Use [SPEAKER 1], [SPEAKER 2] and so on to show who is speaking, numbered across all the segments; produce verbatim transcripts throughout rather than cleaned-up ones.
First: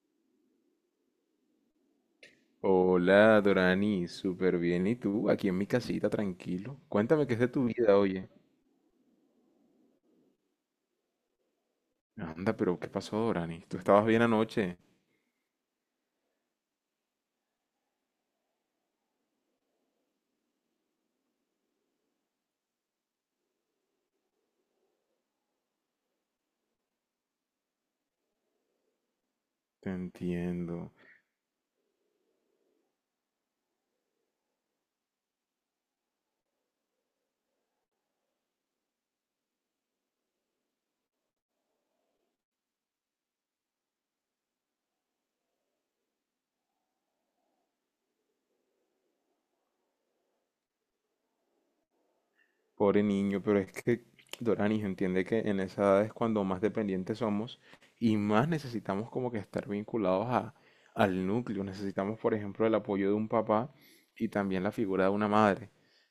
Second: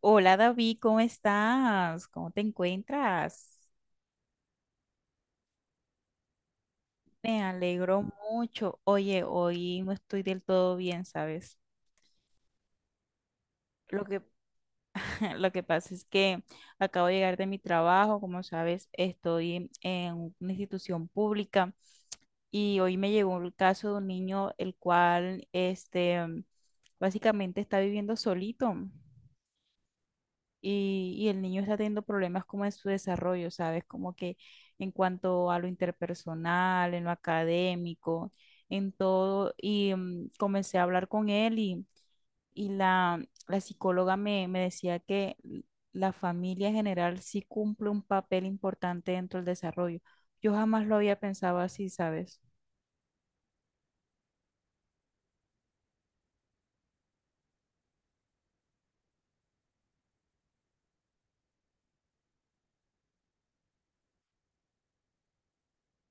[SPEAKER 1] Hola David, ¿cómo estás? ¿Cómo te
[SPEAKER 2] Hola,
[SPEAKER 1] encuentras?
[SPEAKER 2] Dorani, súper bien. ¿Y tú? Aquí en mi casita, tranquilo. Cuéntame qué es
[SPEAKER 1] Me
[SPEAKER 2] de tu vida,
[SPEAKER 1] alegro
[SPEAKER 2] oye.
[SPEAKER 1] mucho. Oye, hoy no estoy del todo bien, ¿sabes?
[SPEAKER 2] Anda, pero ¿qué pasó, Dorani? ¿Tú
[SPEAKER 1] Lo
[SPEAKER 2] estabas
[SPEAKER 1] que,
[SPEAKER 2] bien anoche?
[SPEAKER 1] lo que pasa es que acabo de llegar de mi trabajo, como sabes, estoy en una institución pública y hoy me llegó el caso de un niño el cual, este, básicamente está viviendo solito.
[SPEAKER 2] Te entiendo.
[SPEAKER 1] y, y el niño está teniendo problemas como en su desarrollo, ¿sabes? Como que en cuanto a lo interpersonal, en lo académico, en todo. Y mm, comencé a hablar con él y, y la, la psicóloga me, me decía que la familia en general sí cumple un papel importante dentro del desarrollo. Yo jamás lo había pensado así, ¿sabes?
[SPEAKER 2] Pobre niño, pero es que, Dorani, entiende que en esa edad es cuando más dependientes somos y más necesitamos como que estar vinculados a, al núcleo. Necesitamos, por ejemplo, el apoyo de un papá y también la figura de una madre.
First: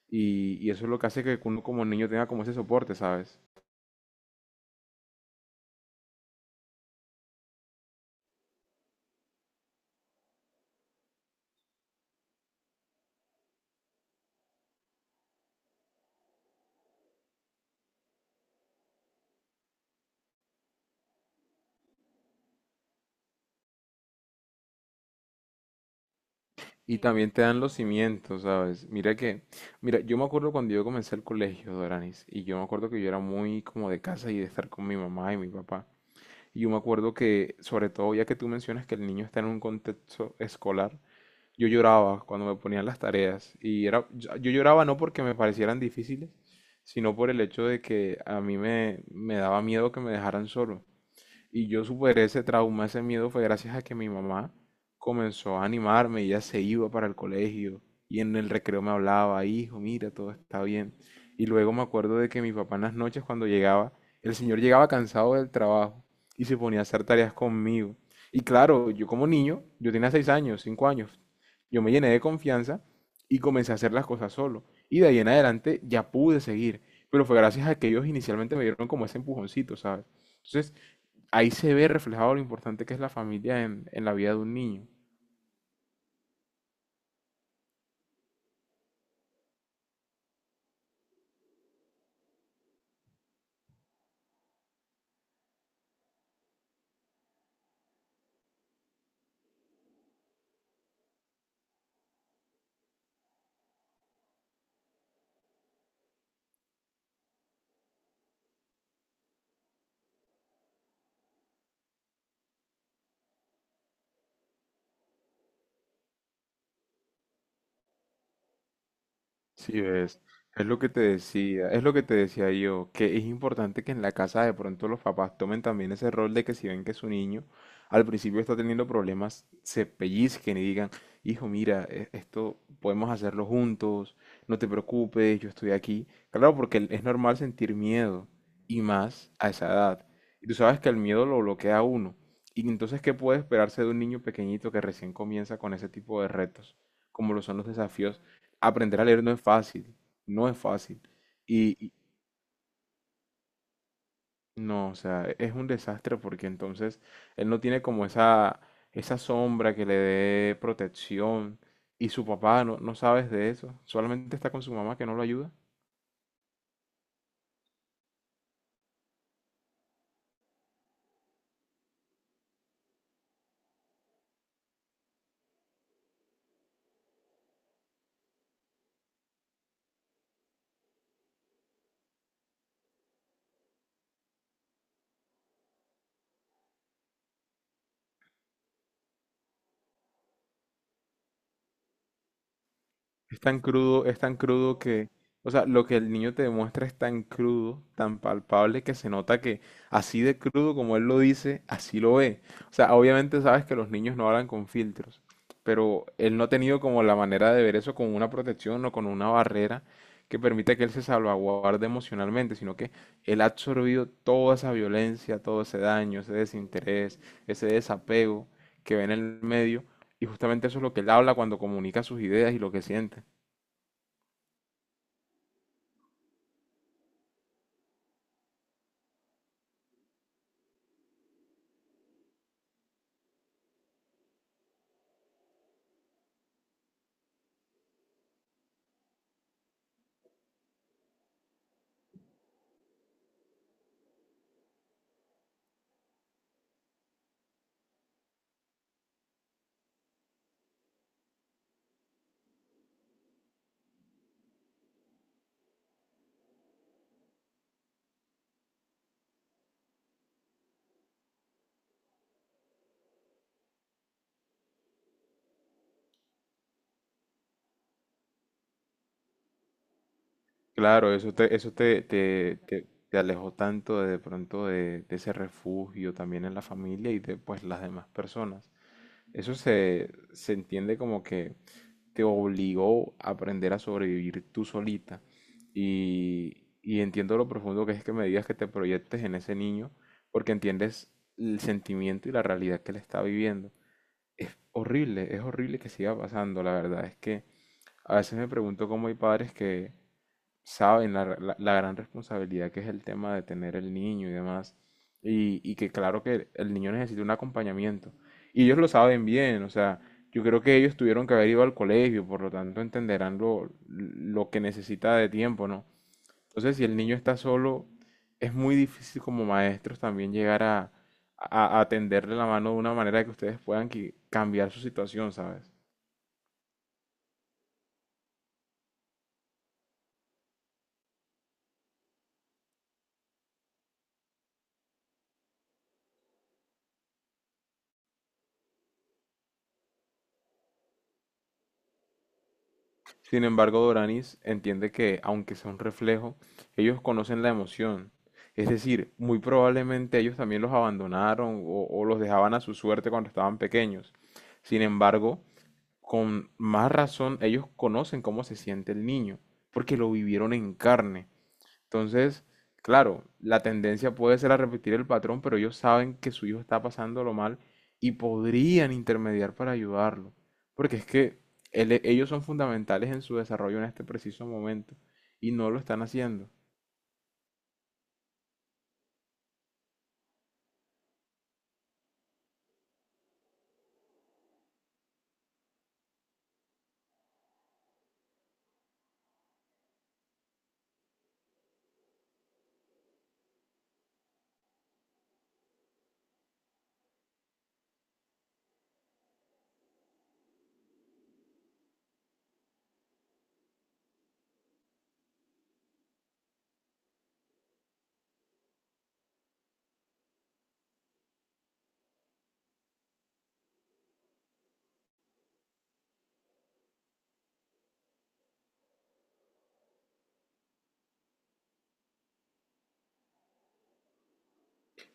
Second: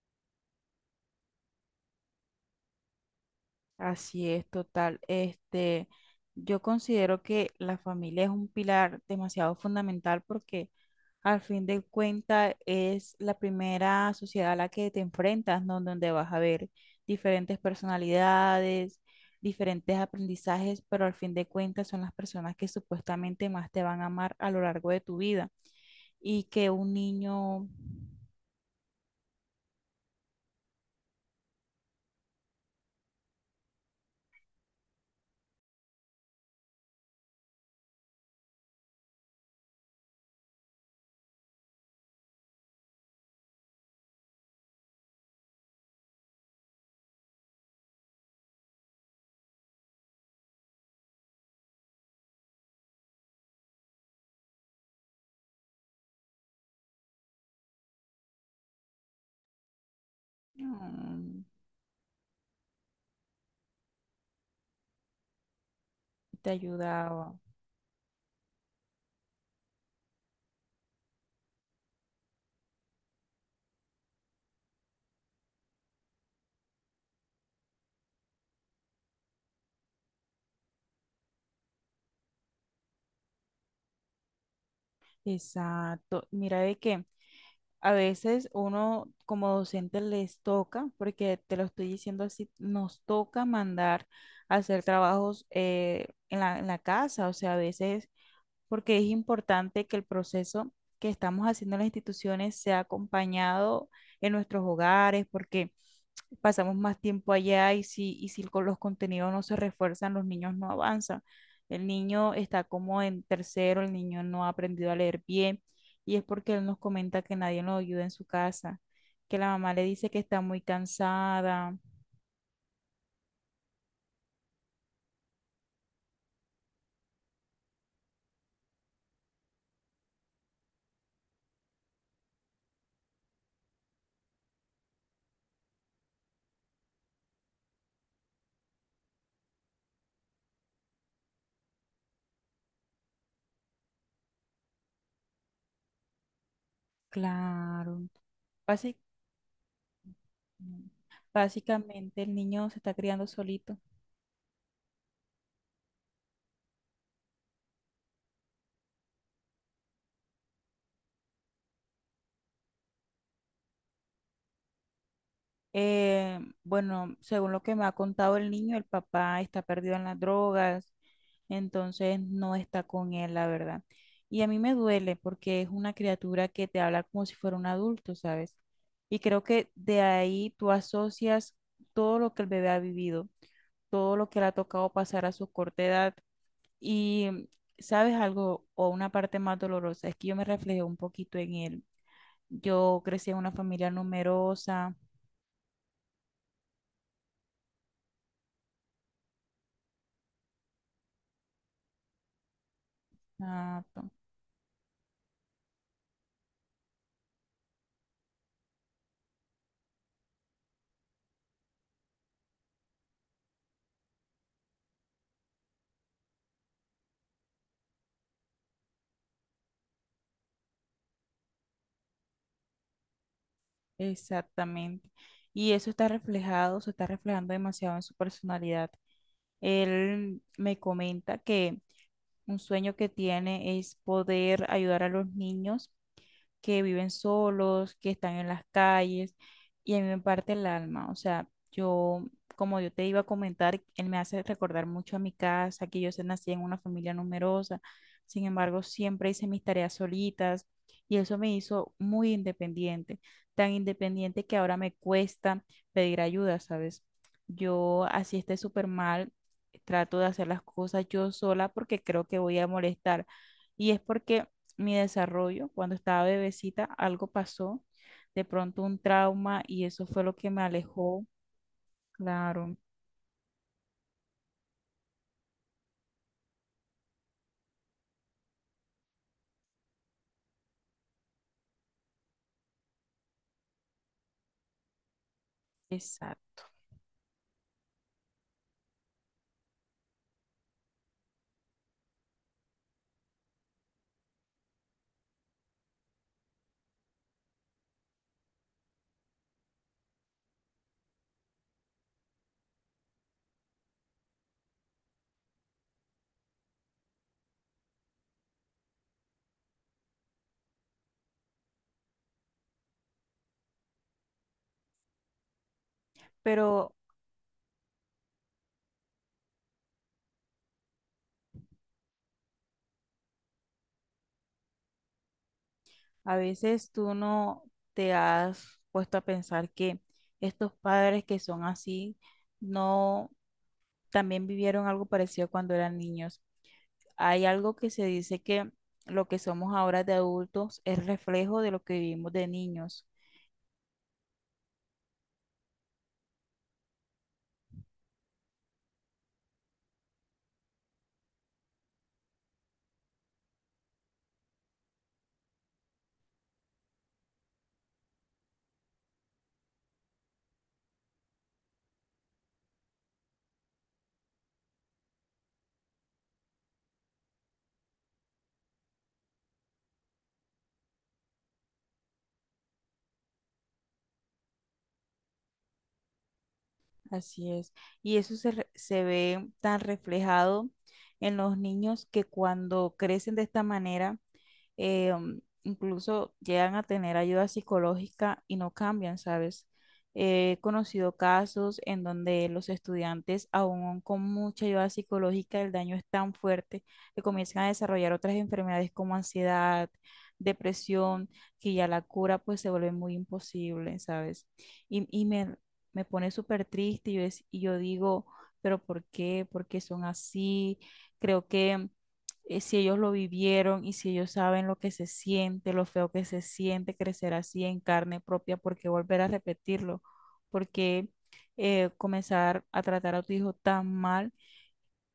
[SPEAKER 2] Y, y eso es lo que hace que uno como niño tenga como ese soporte, ¿sabes?
[SPEAKER 1] Así es, total. Este, yo considero que la familia es un pilar demasiado fundamental porque al fin de cuentas es la primera sociedad a la que te enfrentas, ¿no? Donde vas a ver diferentes personalidades, diferentes aprendizajes, pero al fin de cuentas son las personas que supuestamente más te van a amar a lo largo de tu vida y que un
[SPEAKER 2] Y también te dan
[SPEAKER 1] niño
[SPEAKER 2] los cimientos, ¿sabes? Mira que, mira, yo me acuerdo cuando yo comencé el colegio, Doranis, y yo me acuerdo que yo era muy como de casa y de estar con mi mamá y mi papá. Y yo me acuerdo que, sobre todo, ya que tú mencionas que el niño está en un contexto escolar, yo lloraba cuando me ponían las tareas. Y era, yo yo lloraba no porque me parecieran difíciles, sino por el hecho de que a mí me, me daba miedo que me dejaran solo. Y yo superé ese trauma, ese miedo fue gracias a que mi mamá comenzó a animarme, ella se iba para el colegio y en el recreo me hablaba, hijo, mira, todo está bien.
[SPEAKER 1] mm,
[SPEAKER 2] Y luego me acuerdo de que mi papá en las noches cuando llegaba, el señor llegaba cansado del trabajo y
[SPEAKER 1] te
[SPEAKER 2] se ponía a hacer tareas
[SPEAKER 1] ayudaba.
[SPEAKER 2] conmigo. Y claro, yo como niño, yo tenía seis años, cinco años, yo me llené de confianza y comencé a hacer las cosas solo. Y de ahí en adelante ya pude seguir, pero fue gracias a que ellos inicialmente me dieron como ese empujoncito, ¿sabes? Entonces, ahí se ve reflejado lo importante que es la familia en, en la vida de un niño.
[SPEAKER 1] Exacto. Mira de qué. A veces uno como docente les toca, porque te lo estoy diciendo así, nos toca mandar a hacer trabajos eh, en la, en la casa, o sea, a veces, porque es importante que el proceso que estamos haciendo en las instituciones sea acompañado en nuestros hogares, porque pasamos más tiempo allá y si, y si con los contenidos no se refuerzan, los niños no avanzan. El niño está como en tercero, el niño no ha aprendido a leer bien y es porque él nos comenta que nadie lo ayuda en su casa, que la mamá
[SPEAKER 2] Sí,
[SPEAKER 1] le dice que
[SPEAKER 2] ves,
[SPEAKER 1] está muy
[SPEAKER 2] es lo que te decía,
[SPEAKER 1] cansada.
[SPEAKER 2] es lo que te decía yo, que es importante que en la casa de pronto los papás tomen también ese rol de que si ven que su niño al principio está teniendo problemas, se pellizquen y digan, hijo, mira, e- esto podemos hacerlo juntos, no te preocupes, yo estoy aquí. Claro, porque el- es normal sentir miedo y más a esa edad. Y tú sabes que el miedo lo bloquea a uno. Y entonces, ¿qué puede esperarse de un niño pequeñito que recién comienza con ese tipo de retos, como lo son los
[SPEAKER 1] Claro.
[SPEAKER 2] desafíos?
[SPEAKER 1] Basi-
[SPEAKER 2] Aprender a leer no es fácil, no es fácil. Y, y
[SPEAKER 1] básicamente el niño se está criando solito.
[SPEAKER 2] no, o sea, es un desastre porque entonces él no tiene como esa, esa sombra que le dé protección y su papá no, no sabes de eso, solamente está con su mamá que no lo ayuda.
[SPEAKER 1] Eh, bueno, según lo que me ha contado el niño, el papá está perdido en las drogas, entonces no está con él, la verdad. Y a mí me duele porque es una criatura que te habla como si fuera un adulto, ¿sabes? Y creo que de ahí tú asocias todo lo que el bebé ha vivido, todo lo que le ha tocado pasar a su corta edad. Y, mm, ¿sabes algo? O una parte más dolorosa, es que yo me reflejé un poquito en él. Yo crecí en
[SPEAKER 2] Es
[SPEAKER 1] una
[SPEAKER 2] tan
[SPEAKER 1] familia
[SPEAKER 2] crudo, es tan crudo
[SPEAKER 1] numerosa.
[SPEAKER 2] que, o sea, lo que el niño te demuestra es tan crudo, tan palpable que se nota que así de crudo como él lo dice, así lo ve. O sea, obviamente sabes que
[SPEAKER 1] Ah,
[SPEAKER 2] los niños no hablan con filtros, pero él no ha tenido como la manera de ver eso con una protección o con una barrera que permita que él se salvaguarde emocionalmente, sino que él ha absorbido toda esa violencia, todo ese daño, ese desinterés, ese desapego que ve en el medio, y justamente eso es lo que él habla cuando comunica sus ideas y lo que siente.
[SPEAKER 1] exactamente. Y eso está reflejado, se está reflejando demasiado en su personalidad. Él me comenta que un sueño que tiene es poder ayudar a los niños que viven solos, que están en las calles, y a mí me parte el alma. O sea, yo, como yo te iba a comentar, él me hace recordar mucho a mi casa, que yo se- nací en una familia numerosa, sin embargo, siempre hice mis tareas solitas, y eso me hizo muy independiente, tan independiente que ahora me cuesta pedir ayuda, ¿sabes? Yo, así esté súper mal, trato de hacer las cosas yo sola porque creo que voy a molestar. Y es porque mi desarrollo. Cuando estaba bebecita, algo pasó, de pronto un trauma y eso fue lo que me
[SPEAKER 2] Claro,
[SPEAKER 1] alejó.
[SPEAKER 2] eso te, eso te, te,
[SPEAKER 1] Claro,
[SPEAKER 2] te- te alejó tanto de, de pronto de, de ese refugio también en la familia y de pues las demás personas. Eso se, se entiende como que te obligó a aprender a sobrevivir tú solita.
[SPEAKER 1] exacto.
[SPEAKER 2] Y, y entiendo lo profundo que es que me digas que te proyectes en ese niño, porque entiendes el sentimiento y la realidad que él está viviendo. Es horrible, es horrible que siga pasando, la verdad es que a veces me pregunto cómo hay padres que saben la, la- la gran responsabilidad que es el tema de tener el niño y demás. Y, y que claro que el niño necesita un acompañamiento. Y ellos lo saben bien, o sea, yo creo que ellos tuvieron que haber ido al colegio, por lo tanto entenderán lo, lo que necesita de tiempo, ¿no? Entonces, si
[SPEAKER 1] Pero
[SPEAKER 2] el niño está solo, es muy difícil como maestros también llegar a, a, a tenderle la mano de una manera que ustedes puedan qui- cambiar su situación, ¿sabes?
[SPEAKER 1] a veces tú no te has puesto a pensar que estos padres que son así, no, también vivieron algo parecido cuando eran niños. Hay algo que se dice que lo que somos ahora de adultos es reflejo de lo que vivimos de niños.
[SPEAKER 2] Sin embargo, Doranis, entiende que, aunque sea un reflejo, ellos conocen la emoción. Es decir, muy probablemente ellos también los abandonaron o, o los dejaban a su suerte cuando estaban pequeños. Sin embargo, con más razón, ellos conocen cómo se siente el niño, porque lo vivieron en carne. Entonces, claro, la tendencia puede ser a repetir el patrón, pero ellos saben que su hijo está pasándolo mal y podrían intermediar para ayudarlo. Porque es que ele- ellos son fundamentales en su desarrollo en este preciso momento y no lo están haciendo.
[SPEAKER 1] Así es. Y eso se, re- se ve tan reflejado en los niños que cuando crecen de esta manera, eh, um, incluso llegan a tener ayuda psicológica y no cambian, ¿sabes? Eh, He conocido casos en donde los estudiantes, aún con mucha ayuda psicológica, el daño es tan fuerte que comienzan a desarrollar otras enfermedades como ansiedad, depresión, que ya la cura pues se vuelve muy imposible, ¿sabes? Y, y me, me pone súper triste y yo, es- y yo digo, pero ¿por qué? ¿Por qué son así? Creo que eh, si ellos lo vivieron y si ellos saben lo que se siente, lo feo que se siente crecer así en carne propia, ¿por qué volver a repetirlo? ¿Por qué eh, comenzar a tratar a tu hijo tan mal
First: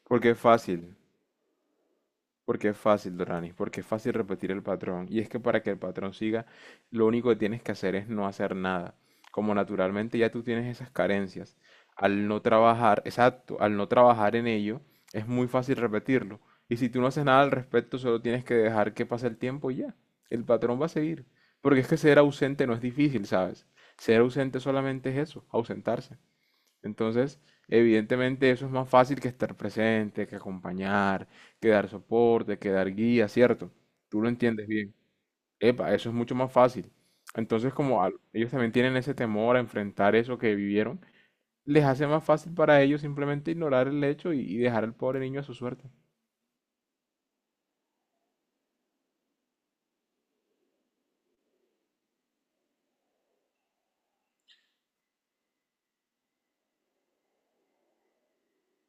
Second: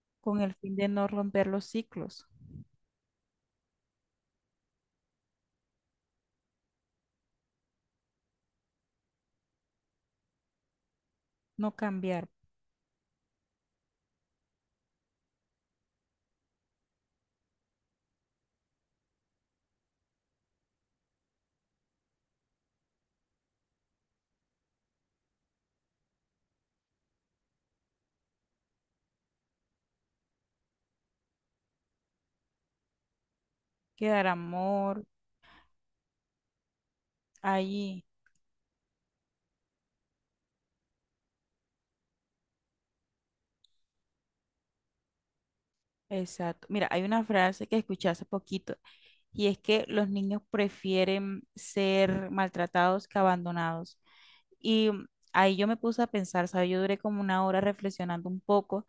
[SPEAKER 2] Porque es
[SPEAKER 1] con el fin de
[SPEAKER 2] fácil.
[SPEAKER 1] no romper los ciclos,
[SPEAKER 2] Porque es fácil, Doranis, porque es fácil repetir el patrón. Y es que para que el patrón siga, lo único que tienes que hacer es no hacer nada. Como naturalmente ya tú tienes esas carencias,
[SPEAKER 1] no
[SPEAKER 2] al
[SPEAKER 1] cambiar,
[SPEAKER 2] no trabajar, exacto, al no trabajar en ello, es muy fácil repetirlo. Y si tú no haces nada al respecto, solo tienes que dejar que pase el tiempo y ya. El patrón va a seguir. Porque es que ser ausente no es difícil, ¿sabes? Ser ausente solamente es eso, ausentarse. Entonces, evidentemente eso es más fácil que estar presente, que acompañar, que dar soporte, que dar guía, ¿cierto? Tú
[SPEAKER 1] quedar
[SPEAKER 2] lo entiendes bien.
[SPEAKER 1] amor
[SPEAKER 2] Epa, eso es mucho más fácil. Entonces,
[SPEAKER 1] ahí?
[SPEAKER 2] como al- ellos también tienen ese temor a enfrentar eso que vivieron, les hace más fácil para ellos simplemente ignorar el hecho y, y dejar al pobre niño a su suerte.
[SPEAKER 1] Exacto. Mira, hay una frase que escuché hace poquito y es que los niños prefieren ser maltratados que abandonados. Y ahí yo me puse a pensar, ¿sabes? Yo duré como una hora reflexionando un poco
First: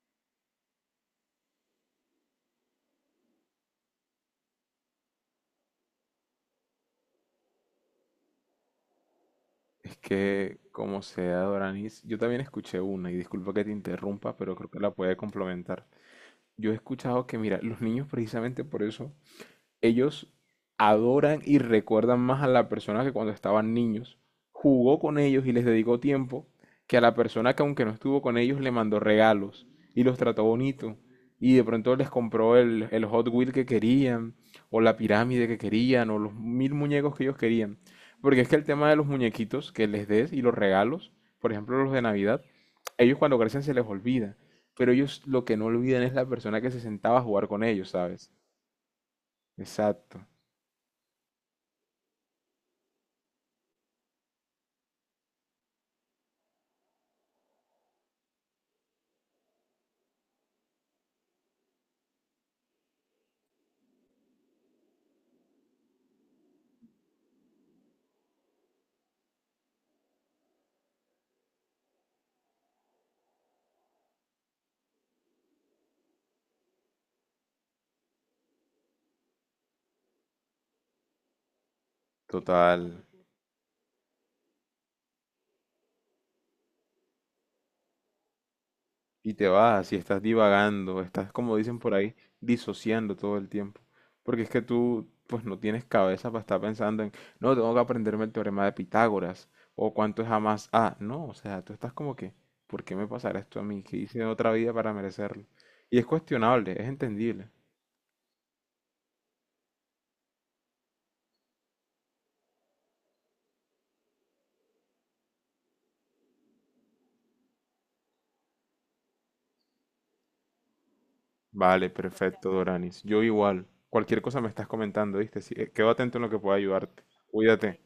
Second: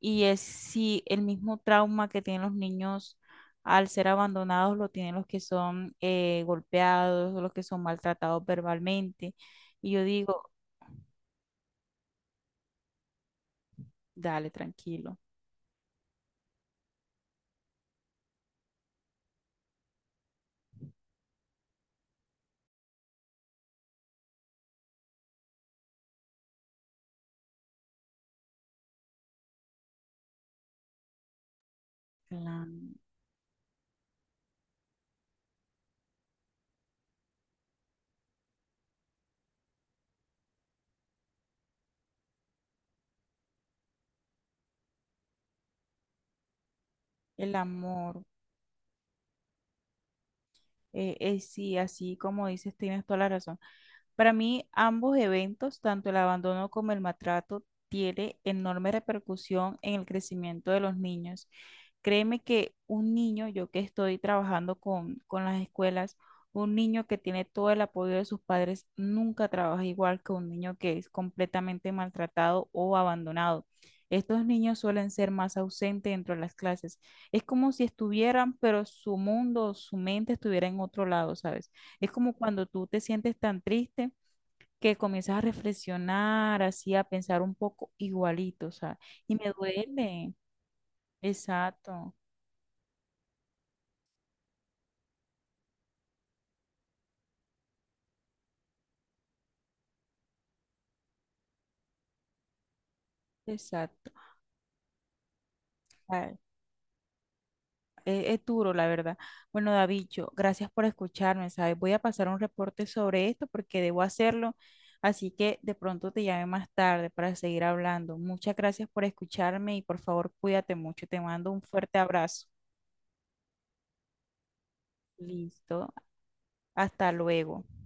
[SPEAKER 1] y es si el mismo trauma que tienen los niños al ser abandonados lo tienen los que son eh, golpeados, los que son maltratados verbalmente. Y
[SPEAKER 2] Es
[SPEAKER 1] yo digo,
[SPEAKER 2] que, como sea, Doranis, yo también escuché una, y disculpa que te interrumpa,
[SPEAKER 1] dale,
[SPEAKER 2] pero creo que la puede
[SPEAKER 1] tranquilo,
[SPEAKER 2] complementar. Yo he escuchado que, mira, los niños precisamente por eso ellos adoran y recuerdan más a la persona que cuando estaban niños jugó con ellos y les dedicó tiempo que a la persona que aunque no estuvo con ellos le mandó regalos y los trató bonito y de pronto les compró
[SPEAKER 1] la-
[SPEAKER 2] el, el Hot Wheel que querían o la pirámide que querían o los mil muñecos que ellos querían. Porque es que el tema de los muñequitos que les des y los regalos, por ejemplo los de Navidad, ellos cuando crecen se les olvida, pero ellos lo que no olvidan es la persona que se sentaba a jugar
[SPEAKER 1] el
[SPEAKER 2] con ellos,
[SPEAKER 1] amor,
[SPEAKER 2] ¿sabes? Exacto.
[SPEAKER 1] eh, eh, sí, así como dices, tienes toda la razón. Para mí, ambos eventos, tanto el abandono como el maltrato, tiene enorme repercusión en el crecimiento de los niños. Créeme que un niño, yo que estoy trabajando con, con las escuelas, un niño que tiene todo el apoyo de sus padres nunca trabaja igual que un niño que es completamente maltratado o abandonado. Estos niños suelen ser más ausentes dentro de las clases. Es como si estuvieran, pero su mundo, su mente estuviera en otro lado, ¿sabes? Es como cuando
[SPEAKER 2] Total.
[SPEAKER 1] tú te sientes tan triste que comienzas a reflexionar, así a pensar un poco igualito, o sea,
[SPEAKER 2] Y
[SPEAKER 1] y
[SPEAKER 2] te
[SPEAKER 1] me
[SPEAKER 2] vas y estás
[SPEAKER 1] duele.
[SPEAKER 2] divagando, estás, como dicen por
[SPEAKER 1] Exacto,
[SPEAKER 2] ahí, disociando todo el tiempo. Porque es que tú, pues no tienes cabeza para estar pensando en, no, tengo que aprenderme el teorema de Pitágoras o cuánto es A más A. No, o sea, tú estás como que, ¿por qué me pasará esto a mí? ¿Qué
[SPEAKER 1] exacto.
[SPEAKER 2] hice en otra vida para merecerlo? Y es
[SPEAKER 1] Ay,
[SPEAKER 2] cuestionable, es entendible.
[SPEAKER 1] Es, es duro, la verdad. Bueno, Davicho, gracias por escucharme, ¿sabes? Voy a pasar un reporte sobre esto porque debo hacerlo, así que de pronto te llame más tarde para seguir hablando. Muchas gracias por escucharme y por favor cuídate mucho. Te mando un
[SPEAKER 2] Vale,
[SPEAKER 1] fuerte abrazo.
[SPEAKER 2] perfecto, Doranis. Yo igual. Cualquier cosa me estás comentando, ¿viste? Sí, eh, quedo
[SPEAKER 1] Listo,
[SPEAKER 2] atento en lo que pueda ayudarte.
[SPEAKER 1] hasta luego.
[SPEAKER 2] Cuídate.